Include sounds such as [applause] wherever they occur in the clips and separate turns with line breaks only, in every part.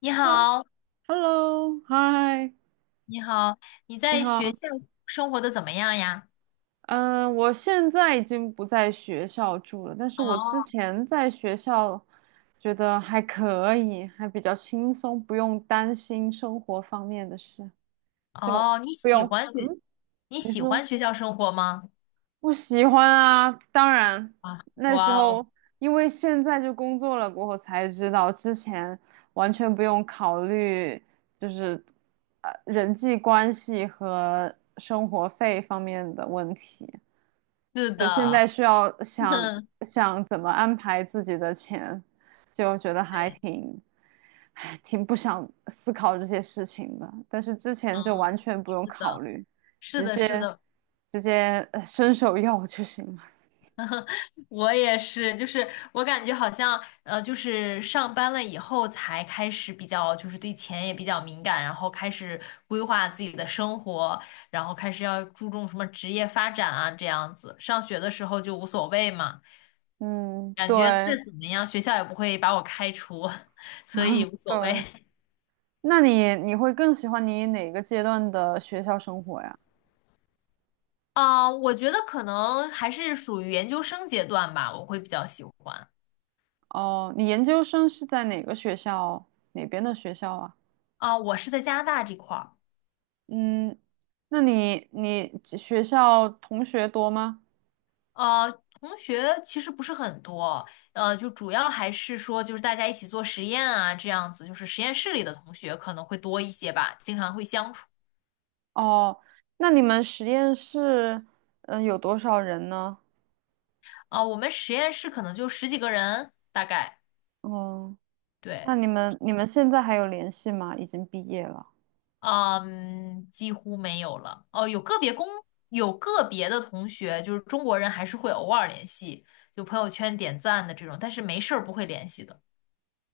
你
呃
好，
，Hello，嗨，
你好，你
你
在学
好。
校生活的怎么样呀？
嗯，我现在已经不在学校住了，但是我之
哦
前在学校觉得还可以，还比较轻松，不用担心生活方面的事，就
哦，
不用。嗯，
你
你
喜
说。
欢学校生活吗？
不喜欢啊，当然
啊，
那时
哇哦，
候因为现在就工作了过后才知道，之前完全不用考虑就是人际关系和生活费方面的问题。
是
就现在
的，
需要想
[laughs]
想怎么安排自己的钱，就觉得还
对，
挺，唉，挺不想思考这些事情的。但是之前就
嗯，
完全不用
是
考
的，
虑，
是
直
的，是
接
的，
直接伸手要就行了。
我也是，就是我感觉好像，就是上班了以后才开始比较，就是对钱也比较敏感，然后开始规划自己的生活，然后开始要注重什么职业发展啊，这样子。上学的时候就无所谓嘛，
嗯，
感觉再
对
怎么样，学校也不会把我开除，[laughs] 所以无所谓。
对。
[laughs]
那你会更喜欢你哪个阶段的学校生活呀？
啊、我觉得可能还是属于研究生阶段吧，我会比较喜欢。
哦，你研究生是在哪个学校，哪边的学校啊？
啊、我是在加拿大这块儿。
嗯，那你学校同学多吗？
呃，同学其实不是很多，就主要还是说就是大家一起做实验啊，这样子，就是实验室里的同学可能会多一些吧，经常会相处。
哦，那你们实验室，嗯、有多少人呢？
啊、我们实验室可能就十几个人，大概，
嗯，那
对，
你们现在还有联系吗？已经毕业了。
嗯，几乎没有了。哦、有个别的同学，就是中国人还是会偶尔联系，就朋友圈点赞的这种，但是没事儿不会联系的。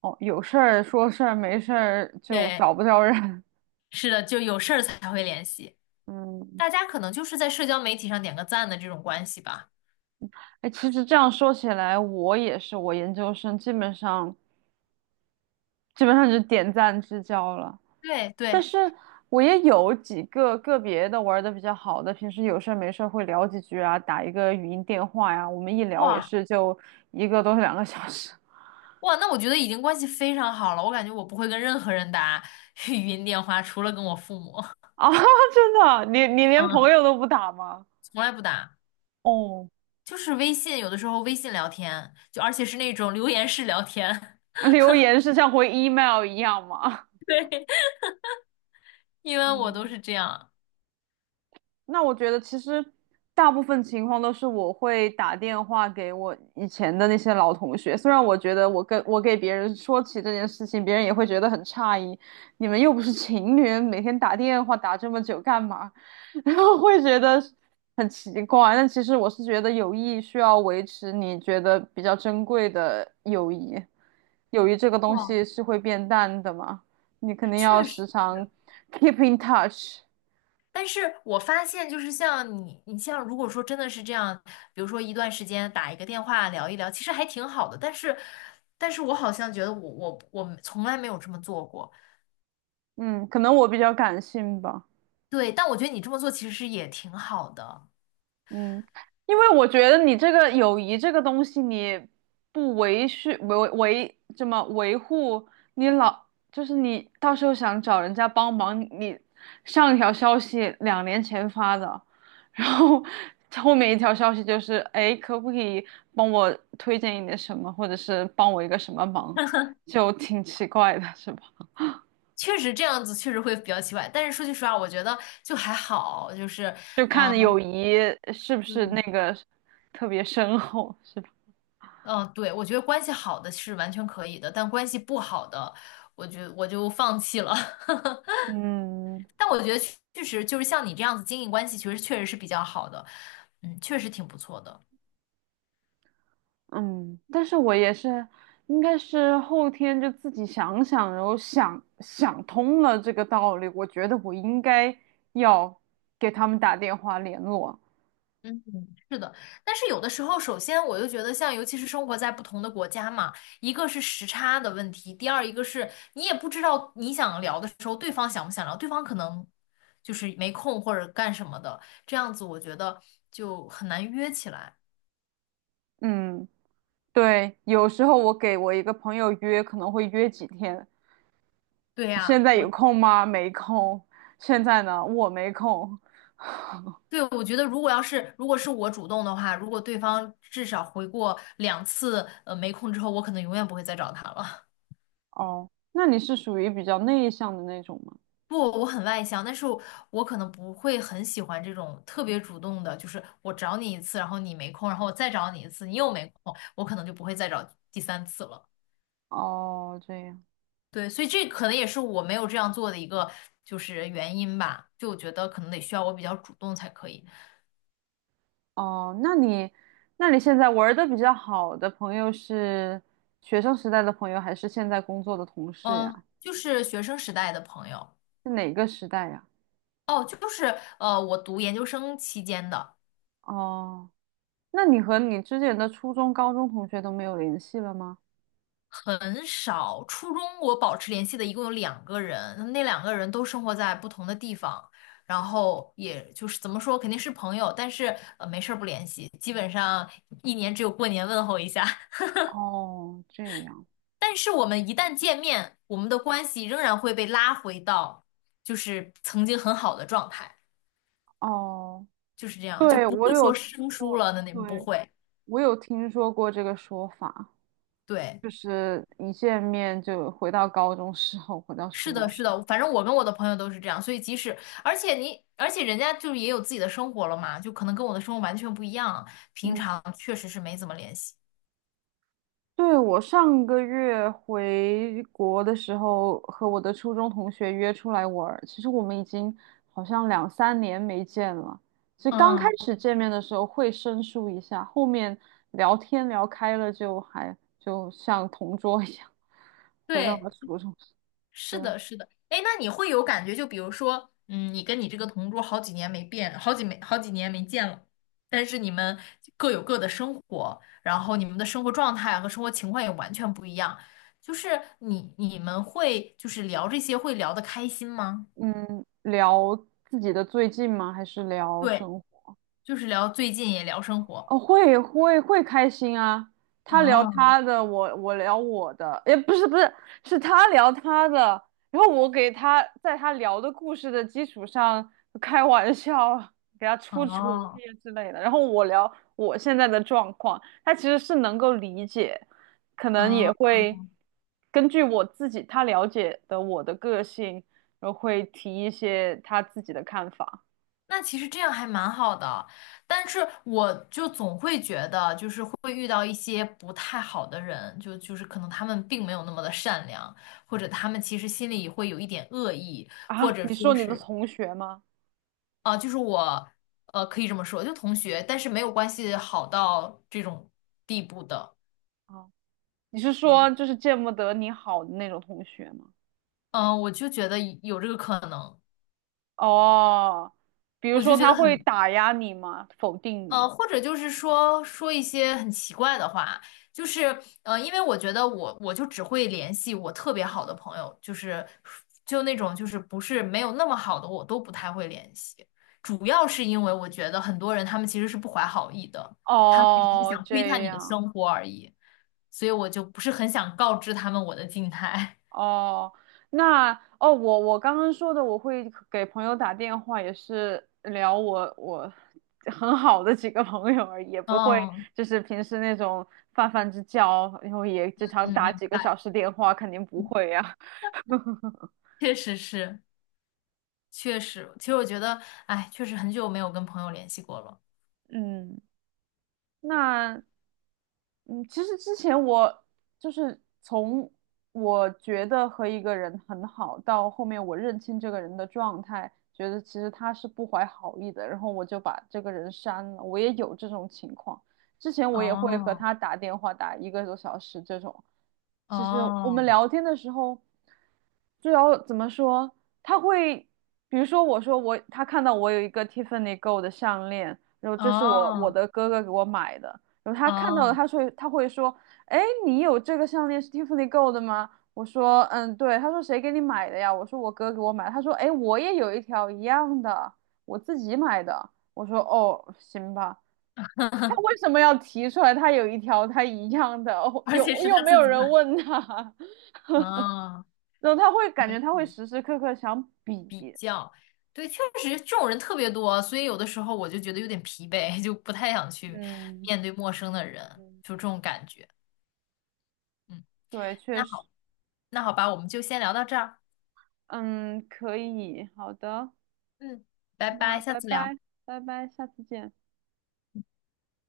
哦，有事儿说事儿，没事儿就
对，
找不着人。
是的，就有事儿才会联系。
[laughs] 嗯，
大家可能就是在社交媒体上点个赞的这种关系吧。
哎，其实这样说起来，我也是，我研究生基本上就点赞之交了。
对
但
对，
是我也有几个个别的玩的比较好的，平时有事儿没事儿会聊几句啊，打一个语音电话呀，我们一聊也
哇
是就一个多两个小时。
哇，那我觉得已经关系非常好了。我感觉我不会跟任何人打 [laughs] 语音电话，除了跟我父母，
啊，[laughs] 真的啊，你连朋
嗯，
友都不打吗？
从来不打。
哦，
就是微信，有的时候微信聊天，就而且是那种留言式聊天，
留言是像回 email 一样吗？
[laughs] 因
[laughs]
为我都
嗯。
是这样。
那我觉得其实大部分情况都是我会打电话给我以前的那些老同学，虽然我觉得我给别人说起这件事情，别人也会觉得很诧异，你们又不是情侣，每天打电话打这么久干嘛？[laughs] 然后会觉得很奇怪。但其实我是觉得友谊需要维持，你觉得比较珍贵的友谊，友谊这个东
哇，
西是会变淡的嘛，你肯定要
确实。
时常 keep in touch。
但是我发现，就是你像如果说真的是这样，比如说一段时间打一个电话聊一聊，其实还挺好的。但是，我好像觉得我从来没有这么做过。
嗯，可能我比较感性吧，
对，但我觉得你这么做其实也挺好的，
嗯，因为我觉得你这个友谊这个东西，你不维续维维怎么维护，你老就是你到时候想找人家帮忙，你上一条消息两年前发的，然后后面一条消息就是，哎，可不可以帮我推荐一点什么，或者是帮我一个什么忙，就挺奇怪的，是吧？
确实这样子确实会比较奇怪。但是说句实话，我觉得就还好，就是
就
嗯
看友谊是不是那
嗯，
个特别深厚，是吧？
嗯，对，我觉得关系好的是完全可以的，但关系不好的，我就放弃了。[laughs]
嗯
但我觉得确实就是像你这样子经营关系，其实确实是比较好的，嗯，确实挺不错的。
嗯，但是我也是，应该是后天就自己想想，然后想想通了这个道理，我觉得我应该要给他们打电话联络。
嗯嗯是的，但是有的时候，首先我就觉得，像尤其是生活在不同的国家嘛，一个是时差的问题，第二一个是你也不知道你想聊的时候，对方想不想聊，对方可能就是没空或者干什么的，这样子我觉得就很难约起来。
嗯，对，有时候我给我一个朋友约，可能会约几天，
对
现
呀。
在有空吗？没空。现在呢，我没空。
对，我觉得如果是我主动的话，如果对方至少回过两次，没空之后，我可能永远不会再找他了。
哦，那你是属于比较内向的那种吗？
[laughs] 不，我很外向，但是我可能不会很喜欢这种特别主动的，就是我找你一次，然后你没空，然后我再找你一次，你又没空，我可能就不会再找第三次了。
哦，这样。
对，所以这可能也是我没有这样做的一个就是原因吧。就我觉得可能得需要我比较主动才可以。
哦，那你，那你现在玩的比较好的朋友是学生时代的朋友，还是现在工作的同事
嗯，
呀？
就是学生时代的朋友。
是哪个时代呀？
哦，就是我读研究生期间的
哦，那你和你之前的初中、高中同学都没有联系了吗？
很少，初中我保持联系的一共有两个人，那两个人都生活在不同的地方，然后也就是怎么说，肯定是朋友，但是没事儿不联系，基本上一年只有过年问候一下。[laughs]
哦，这样。
但是我们一旦见面，我们的关系仍然会被拉回到就是曾经很好的状态，
哦，
就是这样，就
对，
不
我
会
有
说
听
生疏
说，
了的那不
对，
会，
我有听说过这个说法，
对。
就是一见面就回到高中时候，回到
是
初
的，
中
是
时
的，
候。
反正我跟我的朋友都是这样，所以即使，而且人家就是也有自己的生活了嘛，就可能跟我的生活完全不一样，平常
嗯。
确实是没怎么联系。
对，我上个月回国的时候，和我的初中同学约出来玩儿。其实我们已经好像两三年没见了。其实刚开
嗯，
始见面的时候会生疏一下，后面聊天聊开了就还就像同桌一样，回到
对，
了初中。
是
对，
的，是的。哎，那你会有感觉，就比如说，嗯，你跟你这个同桌好几年没变，好几没好几年没见了，但是你们各有各的生活，然后你们的生活状态啊和生活情况也完全不一样，就是你们会就是聊这些会聊得开心吗？
嗯，聊自己的最近吗？还是聊
对。
生活？
就是聊最近也聊生活。
哦，会会会开心啊！他聊
啊
他的，我聊我的，也不是不是，是他聊他的，然后我给他在他聊的故事的基础上开玩笑，给他出主意
哦
之类的，然后我聊我现在的状况，他其实是能够理解，可能也
啊！
会根据我自己他了解的我的个性，然后会提一些他自己的看法
那其实这样还蛮好的，但是我就总会觉得，就是会遇到一些不太好的人，就是可能他们并没有那么的善良，或者他们其实心里会有一点恶意，或
啊。
者
你说
说
你的
是，
同学吗？
啊、就是我，可以这么说，就同学，但是没有关系好到这种地步的，
啊。你是
我，
说就是见不得你好的那种同学吗？
嗯、我就觉得有这个可能，
哦，比如
我就
说
觉
他
得
会
很。
打压你吗？否定你？
或者就是说说一些很奇怪的话，就是因为我觉得我就只会联系我特别好的朋友，就是就那种就是不是没有那么好的我都不太会联系，主要是因为我觉得很多人他们其实是不怀好意的，他们只是
哦，
想
这
窥探你的
样。
生活而已，所以我就不是很想告知他们我的静态。[laughs]
哦，那哦，我我刚刚说的，我会给朋友打电话，也是聊我很好的几个朋友而已，也不会
嗯
就是平时那种泛泛之交，然后也经常
嗯，
打
明
几个小
白，
时电话，肯定不会呀、[laughs]
确实是，确实，其实我觉得，哎，确实很久没有跟朋友联系过了。
嗯，那嗯，其实之前我就是从我觉得和一个人很好，到后面我认清这个人的状态，觉得其实他是不怀好意的，然后我就把这个人删了。我也有这种情况，之前我也会和
哦
他打电话打一个多小时这种。其实我们
哦
聊天的时候，就要怎么说？他会，比如说我说我，他看到我有一个 Tiffany Go 的项链，然后这是我
哦
的哥哥给我买的。然后他看到了，
哦，
他会说，哎，你有这个项链是 Tiffany Gold 的吗？我说，嗯，对。他说谁给你买的呀？我说我哥给我买的他说，哎，我也有一条一样的，我自己买的。我说，哦，行吧。他为什么要提出来他有一条他一样的？[laughs] 哦
而且
有
是
又
他
没
自
有
己
人
买。
问他，[laughs]
哦，
然后他会感
没
觉他会
谱
时时刻刻想比。
对，确实这种人特别多，所以有的时候我就觉得有点疲惫，[laughs] 就不太想去
嗯
面对陌生的人，
嗯
就这种感觉。嗯，
对，确
那
实，
好，那好吧，我们就先聊到这儿。
嗯，可以，好的，
嗯，拜
那
拜，下
拜
次聊。
拜，拜拜，下次见。